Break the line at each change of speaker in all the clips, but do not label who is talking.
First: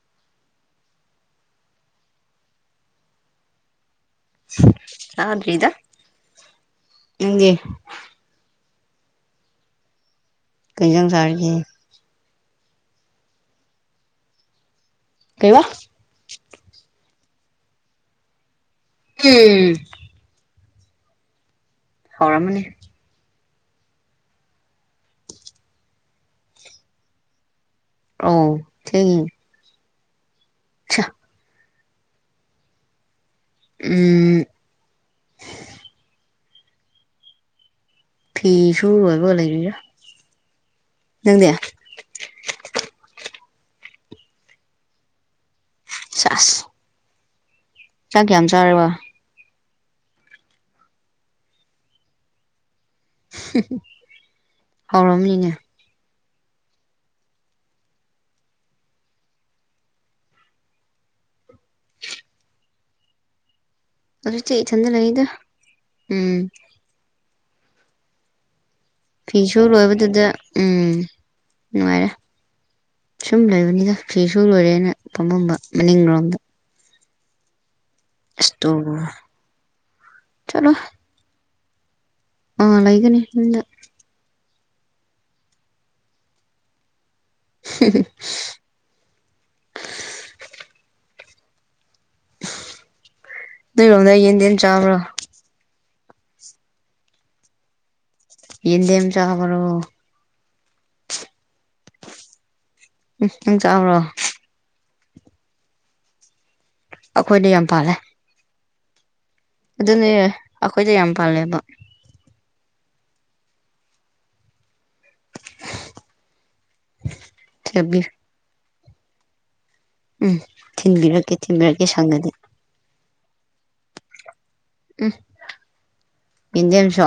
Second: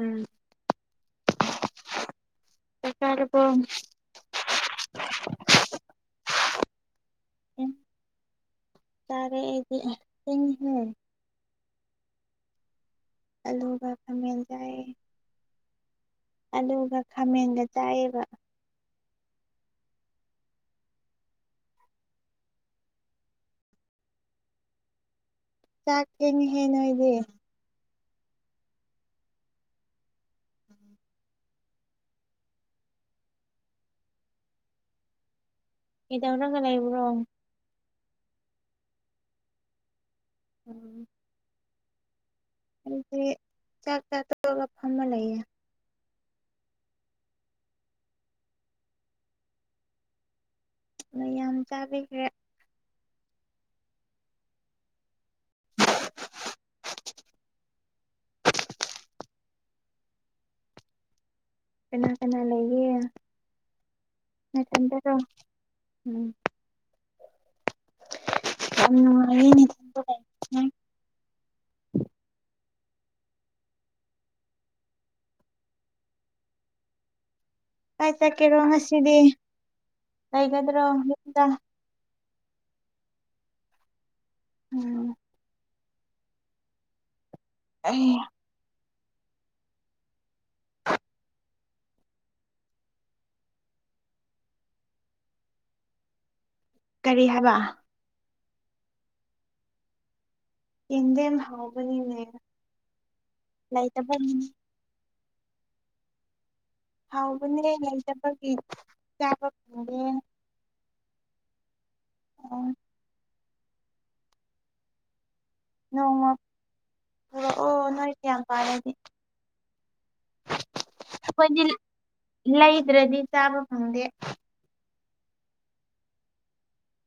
ꯎꯝ ꯆꯥꯛ‌‌‌‌ꯆꯥꯔꯕꯣ
ꯆꯥꯗꯔꯤꯗ ꯅꯪꯗꯤ
ꯆꯥꯔꯦ ꯑꯩꯗꯤ ꯊꯦꯡꯉꯤꯍꯦ
ꯀꯩ‌ ꯏꯟꯖꯥꯡ ꯆꯥꯔꯒꯦ
ꯑꯂꯨꯕ ꯈꯥꯃꯦꯟ‌‌‌ ꯆꯥꯏꯌꯦ
ꯀꯩꯕ
ꯑꯗꯨꯒ ꯈꯥꯃꯦꯟꯒ ꯆꯥꯏꯑꯕ
ꯎꯝ ꯍꯥꯎꯔꯝꯃꯅꯤ
ꯆꯥꯛ ꯊꯣꯛꯉꯦꯍꯦ ꯅꯣꯏꯗꯤ
ꯑꯥꯎ ꯊꯦꯡꯉꯦ [unintelligible] ꯎꯝ
ꯀꯩꯗꯧꯔꯒ‌ ꯂꯩꯕꯔꯣ
ꯐꯤꯁꯨ ꯔꯣꯏꯕꯒ ꯂꯩꯔꯤꯔ
ꯎꯝ
ꯅꯪꯗꯤ
ꯑꯩꯁꯦ ꯆꯥꯛ ꯆꯥ ‌ꯇꯣꯛꯑꯒ ꯐꯝꯃ ꯂꯩꯌꯦ
ꯆꯥꯁ ꯆꯥꯛ ꯀꯌꯥꯝ ꯆꯥꯔꯕ
ꯃꯌꯥꯝ ꯆꯥꯕꯤꯒꯔꯦ
ꯍꯥꯎꯔꯝꯅꯤꯅꯦ
ꯀꯅꯥ ꯀꯅꯥ ꯂꯩꯒ
ꯍꯩꯖꯤꯡꯇꯤ ꯏꯊꯟꯗ ꯂꯩꯗ ꯎꯝ
ꯌꯥꯝ ꯅꯨꯡꯉꯥꯏꯌꯦ
ꯐꯤꯁꯨ
ꯅꯊꯟꯇ
ꯂꯣꯏꯕꯗꯨꯗ
ꯂꯩꯕꯁꯦ
ꯎꯝ ꯅꯨꯡꯉꯥꯏꯔꯦ ꯁꯨꯝ ꯂꯩꯕꯅꯤꯗ ꯐꯤꯁꯨ ꯂꯣꯏꯔꯦꯅ ꯐꯝꯃꯝꯕ ꯃꯅꯤꯡ ꯔꯣꯝꯗ
ꯀꯥꯏ
ꯑꯁ
ꯆꯠꯀꯦꯔꯣ
ꯇꯣꯛꯑꯣ
ꯉꯁꯤꯗꯤ
ꯆꯠꯂꯣꯏ
ꯂꯩꯒꯗ꯭ꯔꯣ ꯌꯨꯝꯗ
ꯑꯥ ꯂꯩꯒꯅꯤ ꯌꯨꯝꯗ
ꯎꯝ [unintelligible]
ꯅꯣꯏꯔꯣꯝꯗ ꯌꯦꯟꯗꯦꯝ ꯆꯥꯕ꯭ꯔꯣ
ꯀꯔꯤ ꯍꯥꯏꯕ
ꯌꯦꯟꯗꯦꯝ ꯆꯥꯕꯔꯣ
ꯌꯦꯟꯗꯦꯝ ꯍꯥꯎꯕꯅꯤꯅꯦ
ꯎꯝ ꯅꯪ ꯆꯥꯕꯔꯣ
ꯂꯩꯇꯕꯒꯤꯅꯦ
ꯑꯩꯈꯣꯏꯗ
ꯍꯥꯎꯕꯅꯦ
ꯌꯥꯝ ꯄꯥꯜꯂꯦ
[unintelligible] ꯆꯥꯕ ꯐꯪꯗꯦ
ꯑꯗꯨꯅꯦ ꯑꯩꯈꯣꯏꯗ ꯌꯥꯝ ꯄꯥꯜꯂꯦꯕ
ꯑꯣ ꯅꯣꯡꯃ ꯄꯨꯔꯛꯑꯣ
ꯊꯤꯟꯕꯤ
ꯅꯣꯏꯗ ꯌꯥꯝ ꯄꯥꯜꯂꯗꯤ
ꯎꯝ ꯊꯤꯟꯕꯤꯔꯛꯀꯦ ꯊꯤꯟꯕꯤꯔꯛꯀꯦ ꯁꯪꯉꯗꯤ
ꯂꯩꯗꯔꯗꯤ ꯆꯥꯕ ꯐꯪꯗꯦ
ꯎꯝ ꯌꯦꯟꯗꯦꯝꯁꯣ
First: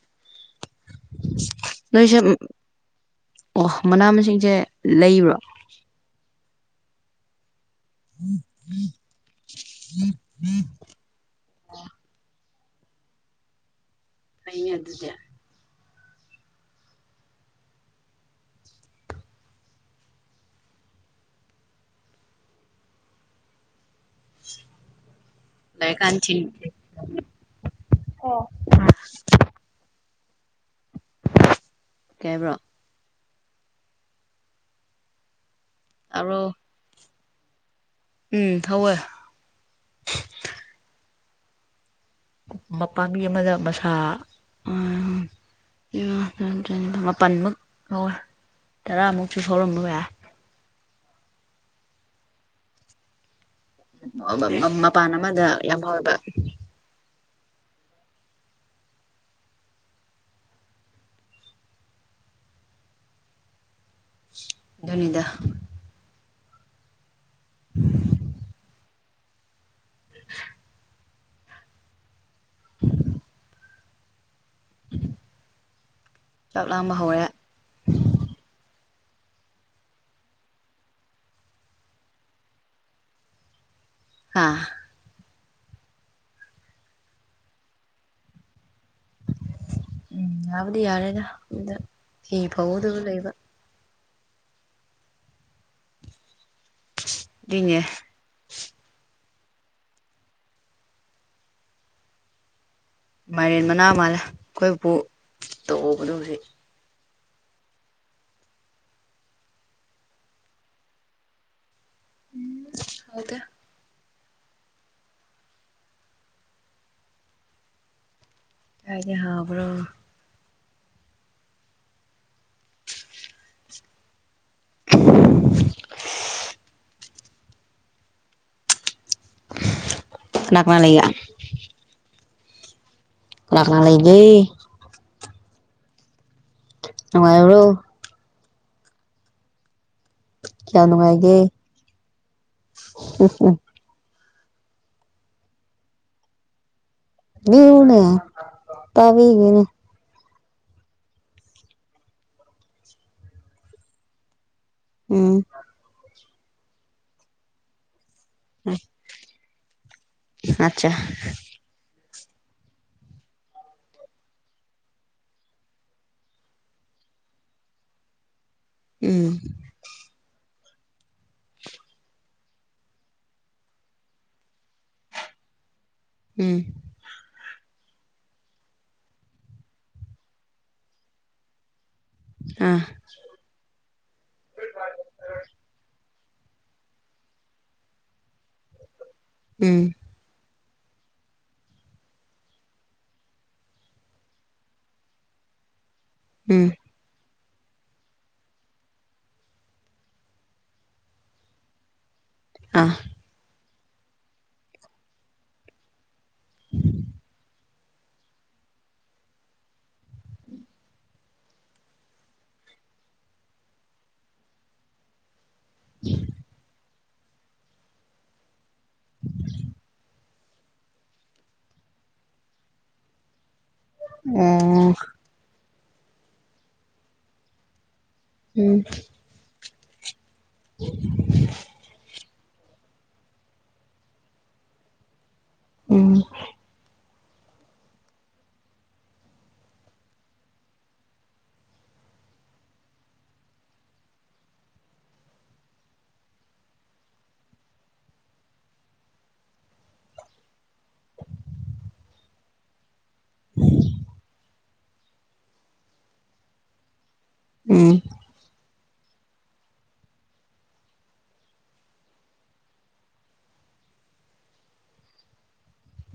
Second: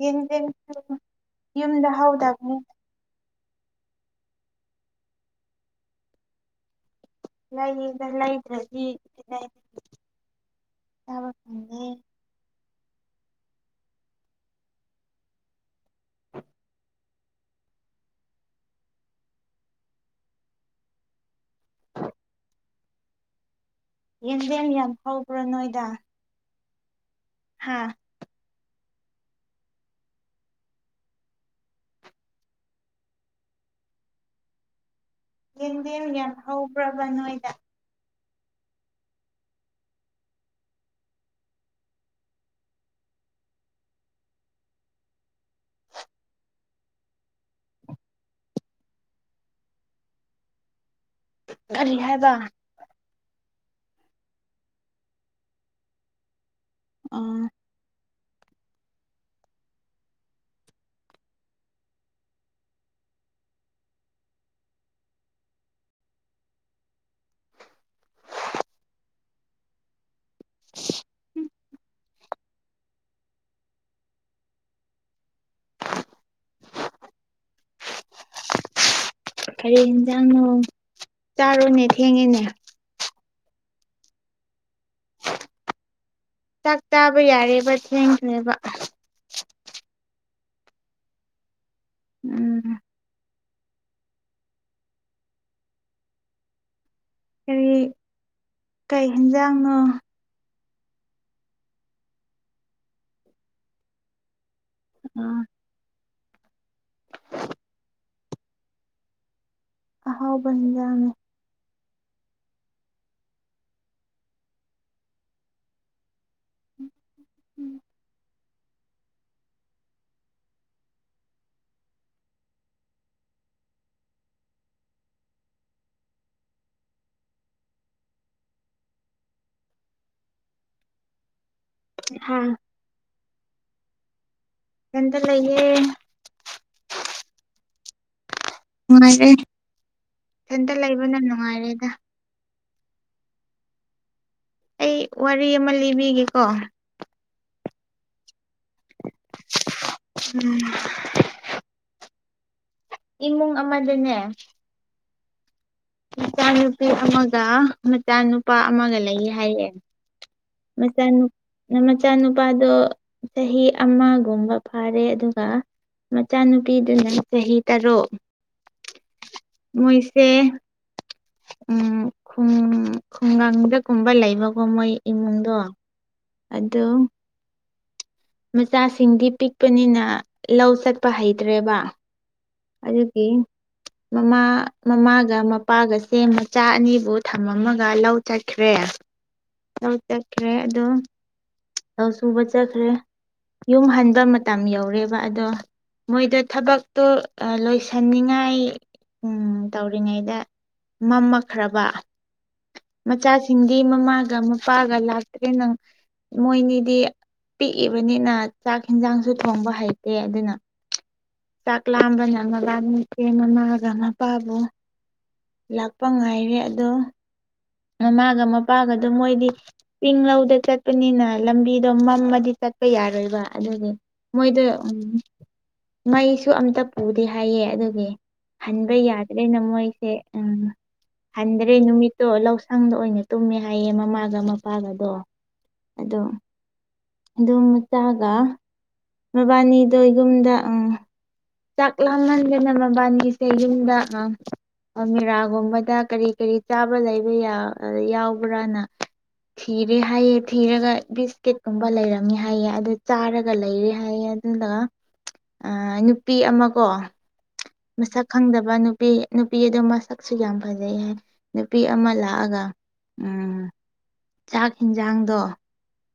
ꯌꯦꯟꯗꯦꯝꯁꯨ ꯌꯨꯝꯗ
ꯅꯣꯏꯁꯦ
ꯍꯧꯗꯕꯅꯤꯅ
ꯑꯣ ꯃꯅꯥ ꯃꯁꯤꯡꯁꯦ ꯂꯩꯕ꯭ꯔꯣ
ꯂꯥꯏꯌꯦꯗ ꯂꯩꯗꯔꯗꯤ ꯀꯗꯥꯌꯗꯒꯤ ꯆꯥꯕ ꯐꯪꯅꯤ
ꯐꯩꯅꯦ ꯑꯗꯨꯗꯤ
ꯌꯦꯟꯗꯦꯝ ꯌꯥꯝ ꯍꯧꯕ꯭ꯔ ꯅꯣꯏꯗ
[unintelligible]
ꯍꯥꯥ
ꯑꯣ ꯀꯩ ꯍꯥꯏꯕ꯭ꯔꯣ
ꯌꯦꯅꯗꯦꯝ ꯌꯥꯝ
ꯇꯥꯕ꯭ꯔꯣ
ꯍꯧꯕ꯭ꯔꯕ ꯅꯣꯏꯗ
ꯎꯝ ꯍꯧꯋꯦ ꯃꯄꯥꯥꯝꯕꯤ ꯑꯃꯗ ꯃꯁꯥ ꯎꯝ [unintelligible] ꯃꯥꯄꯟ ꯃꯨꯛ ꯂꯧꯔ ꯇꯔꯥꯃꯨꯛꯁꯨ ꯍꯧꯎꯔꯝꯕ ꯌꯥꯏ
ꯀꯔꯤ ꯍꯥꯏꯕ
ꯃꯥ ꯃꯥ ꯃꯄꯥꯟ ꯑꯃꯗ ꯌꯥꯝ ꯍꯧꯋꯦꯕ
ꯑꯥ
ꯑꯗꯨꯅꯤꯗ [inaudible] [inaudible]
[inaudible]
ꯆꯥꯛꯂꯥꯝꯕ ꯍꯧꯔꯦ
ꯀꯔꯤ ꯌꯦꯟꯖꯥꯡꯅꯣ ꯆꯥꯔꯨꯅꯦ ꯊꯦꯡꯉꯦꯅꯦ
ꯍꯥꯥ
ꯆꯥꯛ ꯆꯥꯕ ꯌꯥꯔꯦꯕ ꯊꯦꯡꯈꯔꯦꯕ
ꯎꯝ ꯌꯥꯕꯨꯗꯤ ꯌꯥꯔꯦꯗ ꯑꯗꯨꯗ ꯐꯤ
ꯎꯝ
ꯐꯧꯒꯗꯕꯨ ꯂꯩꯕ ꯑꯗꯨꯏꯅꯦ
ꯀꯔꯤ ꯀꯩ ꯍꯦꯟꯖꯥꯡꯅꯣ
ꯃꯥꯏꯔꯦꯟ ꯃꯅꯥ ꯃꯥꯜꯂꯦ ꯑꯩꯈꯣꯏꯄꯨ
ꯑꯥ
ꯇꯧꯕꯗꯨ ꯍꯨꯖꯤꯛ
ꯑꯍꯥꯎꯕ ꯏꯟꯖꯥꯡꯅꯤ
ꯍꯥꯎꯇꯦ
[inaudible]
ꯀꯔꯥꯏꯗꯩꯩ ꯍꯥꯎꯕ꯭ꯔꯣ [inaudible] ꯀꯅꯥ ꯀꯅꯥ ꯂꯩꯒꯦ
ꯍꯥ
ꯀꯅꯥ ꯀꯅꯥ ꯂꯩꯒꯦ
ꯏꯊꯟꯇꯥ ꯂꯩꯌꯦ
ꯅꯨꯉꯥꯏꯕꯔꯣ
ꯅꯨꯡꯉꯥꯏꯔꯦ ꯏꯊꯟꯇ
ꯀꯌꯥꯝ
ꯂꯩꯕꯅ
ꯅꯨꯡꯉꯥꯏꯒꯦ
ꯅꯨꯡꯉꯥꯏꯔꯦꯗ
[unintelligible]
ꯑꯩ ꯋꯥꯔꯤ ꯑꯃ ꯂꯤꯕꯤꯒꯦꯀꯣ
ꯂꯤꯌꯨꯅꯦ ꯇꯥꯕꯤꯒꯦꯅꯦ
ꯎꯝ ꯏꯃꯨꯡ ꯑꯃꯗꯅꯦ
ꯎꯝ
ꯃꯆꯥ ꯅꯨꯨꯄꯤ ꯑꯃꯒ ꯃꯆꯥ ꯅꯨꯄꯥ ꯑꯃꯒ ꯂꯩꯌꯦ ꯍꯥꯏꯌꯦ
ꯑꯠꯆꯥ
ꯃꯆꯥꯅꯨꯞ ꯃꯆꯥꯅꯨꯄꯥꯗꯣ ꯆꯍꯤ ꯑꯃꯒꯨꯝꯕ ꯐꯥꯔꯦ ꯑꯗꯨꯒ ꯃꯆꯥꯅꯨꯄꯤꯗꯨꯅ ꯆꯍꯤ ꯇꯔꯨꯛ
ꯎꯝ
ꯃꯣꯏꯁꯦ ꯎꯝ ꯈꯨꯡ ꯈꯨꯡꯒꯪꯗꯒꯨꯝꯕ ꯂꯩꯕꯀꯣ ꯃꯣꯏ ꯏꯃꯨꯡꯗꯣ
ꯎꯝ
ꯑꯗꯨꯝ ꯃꯆꯥꯁꯤꯡꯗꯤ ꯄꯤꯛꯄꯅꯤꯅ ꯂꯧ ꯆꯠꯄ ꯍꯩꯇ꯭ꯔꯦꯕ
ꯑꯥ
ꯑꯗꯨꯀꯤ ꯃꯃꯥ ꯃꯃꯥꯒ ꯃꯄꯥꯒꯁꯦ ꯃꯆꯥ ꯑꯅꯤꯕꯨ ꯊꯝꯃꯝꯃꯒ ꯂꯧ ꯆꯠꯈ꯭ꯔꯦ
[inaudible]
ꯂꯧ ꯆꯠꯈ꯭ꯔꯦ ꯑꯗꯨꯝ ꯂꯧ ꯁꯨꯕ ꯆꯠꯈ꯭ꯔꯦ ꯌꯨꯝ ꯍꯟꯕ ꯃꯇꯝ ꯌꯧꯔꯦꯕ ꯑꯗꯣ ꯃꯣꯏꯗꯣ
ꯎꯝ
ꯊꯕꯛꯇꯣ ꯂꯣꯏꯁꯟꯅꯤꯉꯥꯏ ꯎꯝ ꯇꯧꯔꯤꯉꯩꯗ ꯃꯝꯃꯛꯈ꯭ꯔꯕ
ꯑꯥ
ꯃꯆꯥꯁꯤꯡꯗꯤ ꯃꯃꯥꯒ ꯃꯄꯥꯒ ꯂꯥꯛꯇ꯭ꯔꯦꯅꯪ ꯃꯣꯏꯅꯤꯗꯤ ꯄꯤꯛꯏꯕꯅꯤꯅ ꯆꯥꯛ ꯍꯦꯟꯖꯥꯡꯁꯨ ꯊꯣꯡꯕ ꯍꯩꯇꯦ ꯑꯗꯨꯅ ꯆꯥꯛ ꯂꯥꯝ ꯑꯗꯨꯅ ꯃꯕꯥꯅꯤ ꯑꯦ ꯃꯃꯥꯒ ꯃꯄꯥꯕꯨ ꯂꯥꯛꯄ ꯉꯥꯏꯔꯦ ꯑꯗꯣ ꯃꯃꯥꯒ ꯃꯄꯥꯒꯗꯣ ꯃꯣꯏꯗꯤ ꯆꯤꯡꯂꯧꯗ ꯆꯠꯄꯅꯤꯅ ꯂꯝꯕꯤꯗꯣ ꯃꯝꯃꯗꯤ ꯆꯠꯄ ꯌꯥꯔꯣꯏꯕ ꯑꯗꯨꯒꯤ ꯃꯣꯏꯗ
ꯑꯣ
ꯎꯝ ꯃꯩꯁꯨ ꯑꯝꯇ ꯄꯨꯗꯦ ꯍꯥꯏꯌꯦ ꯑꯗꯨꯒꯤ
ꯎꯝ
ꯍꯟꯕ ꯌꯥꯗ꯭ꯔꯦꯅ ꯃꯣꯏꯁꯦ ꯎꯝ ꯍꯟꯗ꯭ꯔꯦ ꯅꯨꯃꯤꯠꯇꯣ ꯂꯧ ꯁꯪꯗ ꯑꯣꯏꯅ ꯇꯨꯝꯃꯦ ꯍꯥꯏꯌꯦ ꯃꯃꯥꯒ ꯃꯄꯥꯒꯗꯣ
ꯎꯝ
ꯑꯗꯨꯝ ꯑꯗꯨꯝ ꯃꯆꯥꯒ ꯃꯕꯥꯅꯤꯗꯣ ꯌꯨꯝꯗ ꯑꯪ ꯆꯥꯛ ꯂꯥꯝꯃꯟꯗꯅ ꯃꯕꯥꯟꯅꯤꯁꯦ ꯌꯨꯝꯗ ꯑ ꯑꯜꯃꯤꯔꯥꯒꯨꯝꯕꯗ ꯀꯔꯤ ꯀꯔꯤ ꯆꯥꯕ ꯂꯩꯕ ꯌꯥ ꯑ ꯌꯥꯎꯕ꯭ꯔꯥꯅ ꯊꯤꯔꯦ ꯍꯥꯏꯌꯦ ꯊꯤꯔꯒ ꯕꯤꯁꯀꯤꯠꯀꯨꯝꯕ ꯂꯩꯔꯝꯃꯤ ꯍꯥꯏꯌꯦ ꯑꯗꯨ ꯆꯥꯔꯒ ꯂꯩꯔꯦ ꯍꯥꯏꯌꯦ ꯑꯗꯨꯅ ꯑ ꯅꯨꯄꯤ ꯑꯃꯀꯣ
ꯎꯝ
ꯃꯁꯛ ꯈꯪꯗꯕ ꯅꯨꯄꯤ ꯅꯨꯄꯤ ꯑꯗꯨ ꯃꯁꯛꯁꯨ ꯌꯥꯝ ꯐꯖꯩ ꯍꯥꯏ ꯅꯨꯄꯤ ꯑꯃ ꯂꯥꯛꯑꯒ ꯎꯝ ꯆꯥꯛ ꯍꯦꯟꯖꯥꯡꯗꯣ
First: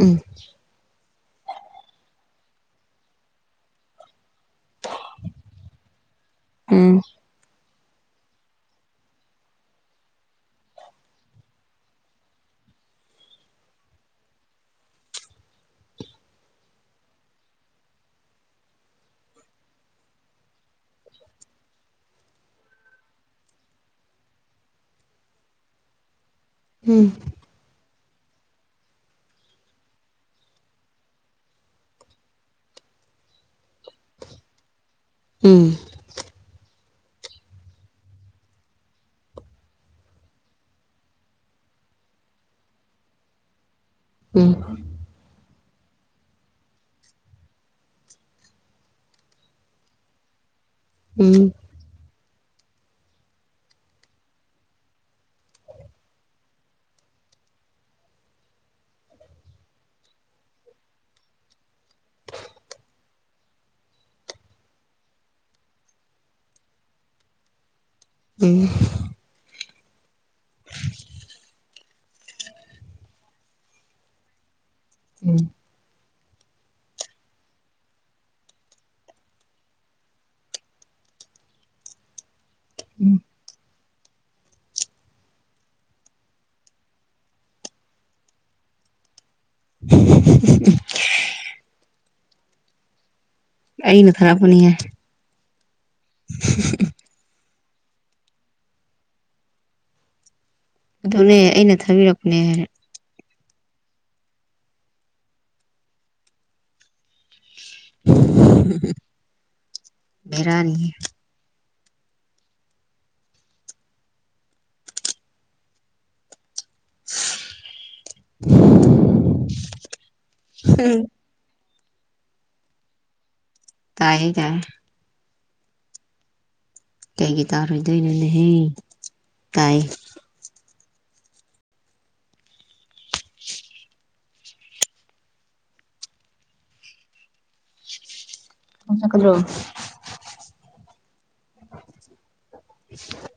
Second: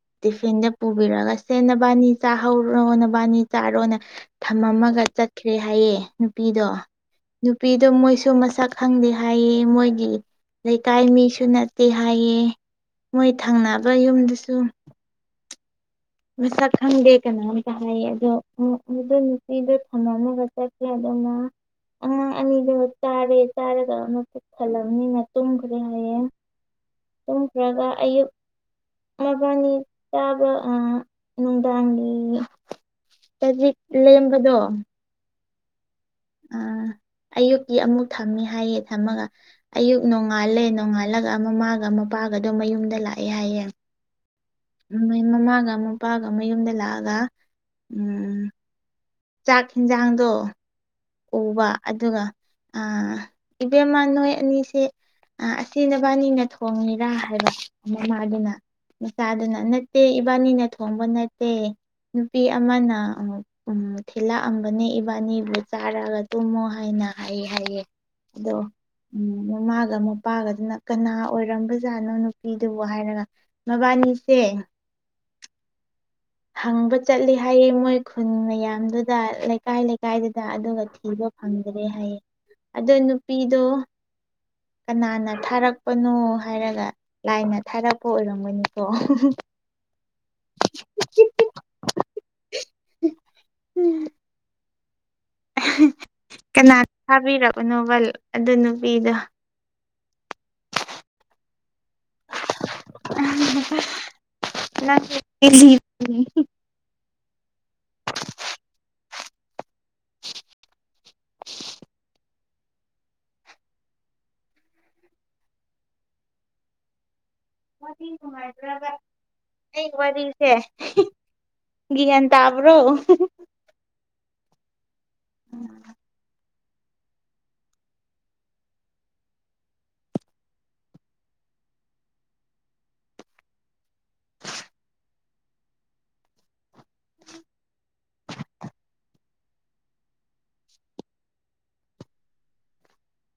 ꯎꯝ
ꯇꯤꯐꯤꯟꯗ ꯄꯨꯕꯤꯔꯒ ꯁꯦ ꯅꯕꯥꯅꯤ ꯆꯥꯍꯧꯔꯣ ꯅꯕꯥꯅꯤ ꯆꯥꯔꯣꯅ ꯊꯝꯃꯝꯃꯒ ꯆꯠꯈ꯭ꯔꯦ ꯍꯥꯏꯌꯦ ꯅꯨꯄꯤꯗꯣ
ꯎꯝ ꯎꯝ
ꯅꯨꯄꯤꯗꯣ ꯃꯣꯏꯁꯨ ꯃꯁꯛ ꯈꯪꯗꯦ ꯍꯥꯏꯌꯦ ꯃꯣꯏꯒꯤ ꯂꯩꯀꯥꯏ ꯃꯤꯁꯨ ꯅꯠꯇꯦ ꯍꯥꯏꯌꯦ ꯃꯣꯏ ꯊꯪꯅꯕ ꯌꯨꯝꯗꯁꯨ ꯃꯁꯛ ꯈꯪꯗꯦ ꯀꯅꯥꯝꯇ ꯍꯥꯏꯌꯦ ꯑꯗꯣ ꯑꯗꯨ ꯅꯨꯄꯤꯗꯣ ꯊꯝꯃꯝꯃꯒ ꯆꯠꯀꯦꯗꯅ ꯑꯉꯥꯡ ꯑꯅꯤꯗꯨ ꯆꯥꯔꯦ ꯆꯥꯔꯒ ꯃꯕꯨꯛ ꯊꯜꯂꯕꯅꯤꯅ ꯇꯨꯡꯈꯔꯦ ꯍꯥꯏꯌꯦ
ꯎꯝ
ꯇꯨꯝꯈ꯭ꯔꯒ ꯑꯌꯨꯛ ꯃꯕꯥꯅꯤ ꯆꯥꯕ ꯑ ꯅꯨꯡꯗꯥꯡꯒꯤ ꯆꯖꯤꯛ ꯂꯦꯝꯕꯗꯣ
ꯎꯝ
ꯑꯥ
[inaudible]
ꯑꯌꯨꯛꯀꯤ ꯑꯃꯨꯛ ꯊꯝꯃꯤ ꯍꯥꯏꯌꯦ ꯊꯝꯃꯒ ꯑꯌꯨꯛ ꯅꯣꯡꯉꯥꯜꯂꯦ ꯅꯣꯡꯉꯥꯜꯂꯒ ꯃꯃꯥꯒ ꯃꯄꯥꯒꯗꯣ ꯃꯌꯨꯝꯗ ꯂꯥꯛꯑꯦ ꯍꯥꯏꯌꯦ
ꯎꯝ
ꯃꯣꯏ ꯃꯃꯥꯒ ꯃꯄꯥꯒ ꯌꯨꯝꯗ ꯂꯥꯛꯑꯒ ꯆꯥꯛ ꯌꯦꯟꯖꯥꯡꯗꯣ
ꯎꯝ
ꯎꯕ ꯑꯗꯨꯒ ꯑꯥ
[inaudible]
ꯏꯕꯦꯝꯃ ꯅꯣꯏ ꯑꯅꯤꯁꯦ ꯑ ꯑꯁꯤ ꯅꯕꯥꯅꯤꯅ ꯊꯣꯡꯉꯤꯔꯥ ꯍꯥꯏꯕ ꯃꯃꯥꯖꯤꯅ ꯃꯆꯥꯗꯨꯅ ꯅꯠꯇꯦ ꯏꯕꯥꯅꯤꯅ ꯊꯣꯡꯕ ꯅꯠꯇꯦ ꯅꯨꯄꯤ ꯑꯃꯅ ꯎ ꯊꯤꯂꯛꯑꯝꯕꯅꯦ ꯏꯕꯥꯅꯤꯕꯨ ꯆꯥꯔꯛꯑꯒ ꯇꯨꯝꯃꯣ ꯍꯥꯏꯅ ꯑꯩ ꯍꯥꯏꯌꯦ ꯑꯗꯣ
ꯎꯝ
ꯎꯝ ꯃꯃꯥꯒ ꯃꯄꯥꯒꯗꯨꯅ ꯀꯅꯥ ꯑꯣꯏꯔꯝꯕꯖꯥꯠꯅꯣ ꯅꯨꯄꯤꯗꯨꯕꯨ ꯍꯥꯏꯔꯒ ꯃꯕꯥꯅꯤꯁꯦ
ꯎꯝ
ꯍꯪꯕ ꯆꯠꯂꯤ ꯍꯥꯏꯌꯦ ꯃꯣꯏ ꯈꯨꯟ ꯃꯌꯥꯝꯗꯨꯗ ꯂꯩꯀꯥꯏ ꯂꯩꯀꯥꯏꯗ ꯗ ꯑꯗꯨꯒ ꯊꯤꯕ ꯐꯪꯗ꯭ꯔꯦ ꯍꯥꯏꯌꯦ ꯑꯗꯣ ꯅꯨꯄꯤꯗꯣ ꯀꯅꯥꯅ ꯊꯥꯔꯛꯄꯅꯣ ꯍꯥꯏꯔꯒ ꯂꯥꯏꯅ ꯊꯥꯔꯛꯄ ꯑꯣꯏꯔꯝꯒꯅꯤꯀꯣ
ꯑꯩꯅ ꯊꯔꯛꯄꯅꯤ ꯍꯦ
ꯀꯅꯥ ꯊꯥꯕꯤꯔꯕꯅꯣꯕ ꯑꯗꯨ ꯅꯨꯄꯤꯗꯣ
ꯑꯗꯨꯅꯦ ꯑꯩꯅ ꯊꯥꯕꯤꯔꯛꯄꯅꯦ ꯍꯥꯏꯔꯦ
[unintelligible]
ꯚꯦꯔꯥꯅꯤꯍꯦ
[inaudible] ꯑꯩ ꯋꯥꯔꯤꯁꯦ ꯒꯤꯌꯥꯟ ꯇꯥꯕ꯭ꯔꯣ
ꯇꯥꯌꯦ ꯇꯥꯏ
ꯎꯝ
ꯀꯩꯒꯤ ꯇꯥꯔꯣꯏꯗꯣꯏꯅꯣꯅꯦꯍꯦ ꯇꯥꯏ ꯅꯪ ꯆꯠꯀꯗ꯭ꯔꯣ [inaudible]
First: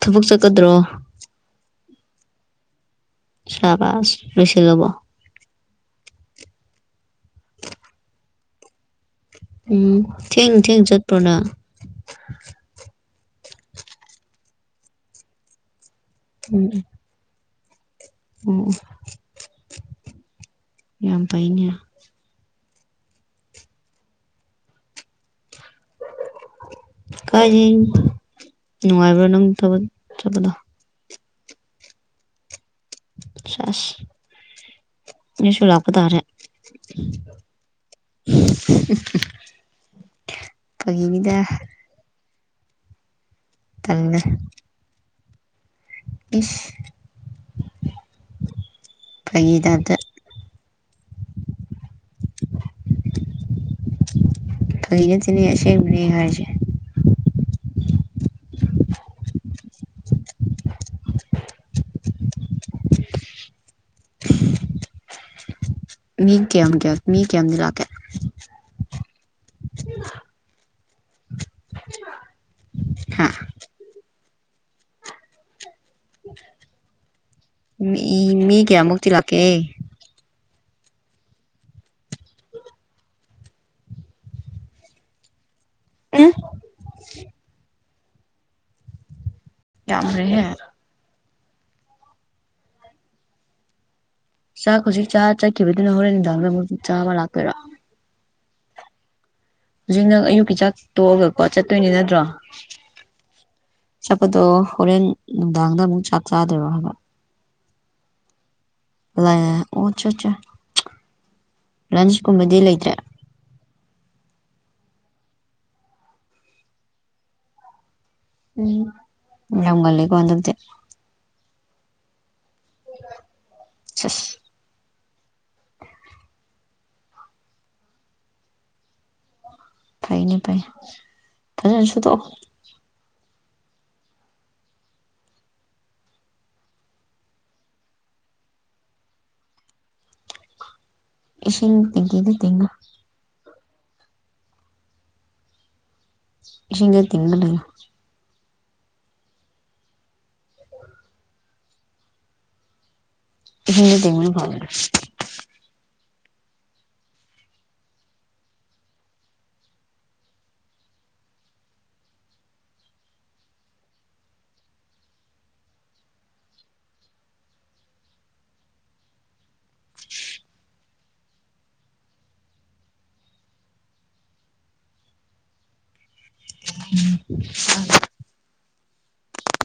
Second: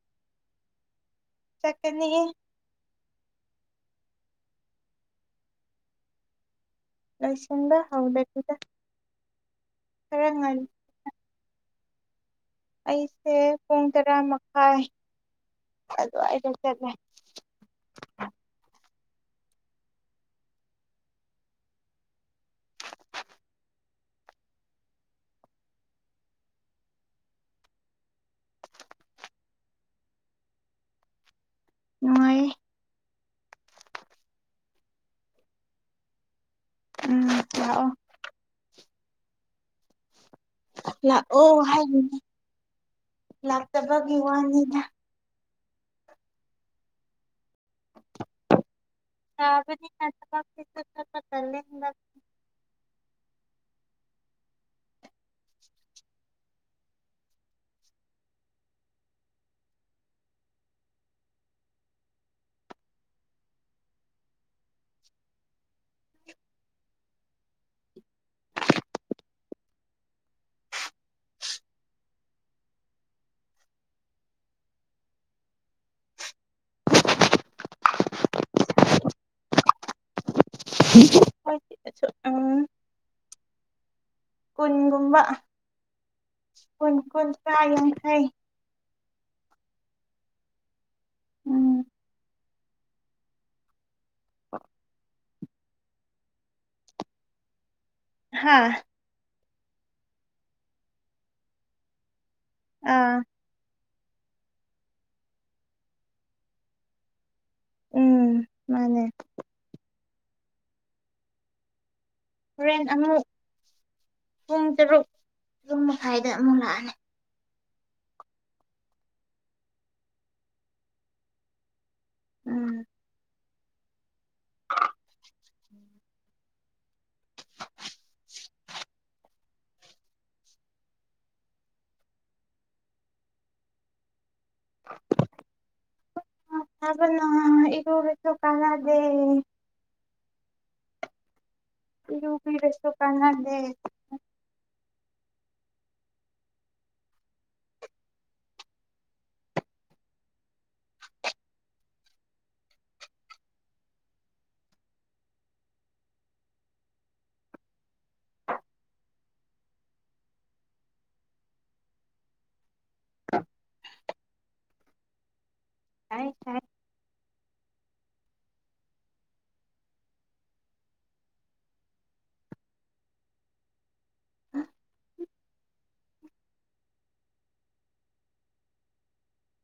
ꯊꯕꯛ ꯆꯠꯀꯗ꯭ꯔꯣ
ꯆꯠꯀꯅꯤꯌꯦ
ꯁꯥꯕꯁ ꯂꯣꯏꯁꯤꯜꯂꯕꯣ
ꯂꯣꯏꯁꯤꯟꯕ ꯍꯥꯎꯗꯔꯤꯗ
ꯎꯝ ꯊꯦꯡ ꯊꯦꯡ ꯆꯠꯄ꯭ꯔꯣ ꯅꯪ
ꯑꯩꯁꯦ ꯄꯨꯡ ꯇꯔꯥ ꯃꯈꯥꯏ ꯑꯗꯨꯋꯥꯏꯗ
ꯎꯝ
ꯆꯠꯂꯦ
ꯑꯣ ꯌꯥꯝ ꯐꯩꯅꯦ ꯀꯥꯏꯗꯩ ꯅꯨꯡꯉꯥꯏꯕ꯭ꯔꯥ ꯅꯪ ꯊꯕꯛ ꯆꯠꯄꯗꯣ
ꯅꯨꯉꯥꯏꯌꯦ
ꯆꯁ ꯑꯩꯁꯨ ꯂꯥꯛꯄ ꯇꯥꯔꯦ
ꯎꯝ ꯂꯥꯑꯣ
[inaudible]
ꯂꯥꯛꯑꯣ ꯍꯥꯏꯕꯅꯦ ꯂꯥꯛꯇꯕꯒꯤ
ꯇꯜꯂꯦ
ꯋꯥꯅꯤꯗ
ꯏꯁ ꯐꯥꯒꯤ ꯇꯥꯏꯞꯇ
ꯕ [unintelligible]
ꯐꯒꯤ ꯅꯠꯇ‌ꯦꯅ‌ꯦ ꯑꯁ‌ꯦꯡꯕꯅ‌ꯦ ꯑꯩ ꯍꯥꯏꯁꯦ ꯃꯤ ꯀꯌꯥꯝ ꯀꯌꯥꯝ ꯃꯤ ꯀꯌꯥꯝꯗꯤ ꯂꯥꯛꯀꯦ [unintelligible] ꯎ ꯍꯥ [unintelligible] ꯃꯤ ꯃꯤ ꯀꯌꯥꯃꯨꯛꯇꯤ ꯂꯥꯛꯀꯦ
ꯎꯝ [unintelligible] ꯃꫭꯏꯒꯤ [unintelligible] ꯎꯝ ꯀꯨꯟꯒꯨꯝꯕ
ꯎꯝ
ꯀꯨꯟ ꯀꯨꯟꯇ꯭ꯔꯥ ꯌꯥꯡꯈꯩ
ꯌꯥꯝꯒꯔ꯭ꯦꯍꯦ
ꯎꯝ
ꯆꯥꯛ ꯍꯨꯖꯤꯛ ꯆꯔꯥ ꯆꯠꯈꯤꯕꯗꯨꯅ ꯍꯣꯔꯦꯟ ꯅꯨꯡꯗꯥꯡꯗ ꯑꯃꯨꯛ ꯆꯥꯕ ꯂꯥꯛꯇꯣꯏꯔꯣ
ꯍꯥꯥ
ꯍꯧꯖꯤꯛ ꯅꯪ ꯑꯌꯨꯛꯀꯤ ꯆꯥꯛ ꯇꯣꯛꯑꯒꯀꯣ ꯆꯠꯇꯣꯏꯅꯤ ꯅꯠꯇ꯭ꯔꯣ
ꯑꯥ
ꯆꯠꯄꯗꯣ ꯍꯣꯔꯦꯟ ꯅꯨꯡꯗꯥꯡꯗ ꯑꯃꯨꯛ ꯆꯥꯛ ꯆꯥꯗꯣꯏꯔꯣ ꯍꯥꯏꯕ
ꯎꯝ ꯃꯥꯅꯦ
ꯑꯦ ꯑꯣ ꯆꯣ ꯆꫭ ꯂꯥꯟꯁ ꯀꯨꯝꯃꯥ
ꯍꯣꯔꯦꯟ ꯑꯃꯨꯛ ꯄꯨꯡ ꯇꯔꯨꯛ ꯄꯨꯡ ꯃꯈꯥꯏꯗ ꯑꯃꯨꯛ ꯂꯥꯛꯑꯅꯤ
ꯎꯝ ꯌꯥꯝ ꯉꯟꯂꯤꯀꯣ ꯍꯟꯗꯛꯇꯤ
ꯎꯝ
ꯁꯁ [unintelligible] ꯐꯥꯏꯅꯦ ꯐꯥꯏ ꯐꯖꯅꯥ ꯁꯨꯨꯗꯣꯛꯑꯣ
[unintelligible] ꯕꯅꯥ ꯏꯔꯨꯔꯁꯨ ꯀꯅꯗꯦ
ꯏꯁꯤꯡ ꯇꯦꯡꯀꯤꯗ ꯇꯤꯡꯉꯨ
ꯏꯔꯨꯕꯤꯔꯁꯨ ꯀꯥꯟꯅꯗꯦ
ꯏꯁꯤꯡꯗ ꯇꯤꯟꯉꯥ ꯂꯩꯌꯨ ꯏꯁꯤꯡꯗ ꯇꯤꯡꯂꯒꯥ
ꯁꯥꯏ ꯁꯥꯏ
[inaudible] ꯎꯝ [unintelligible]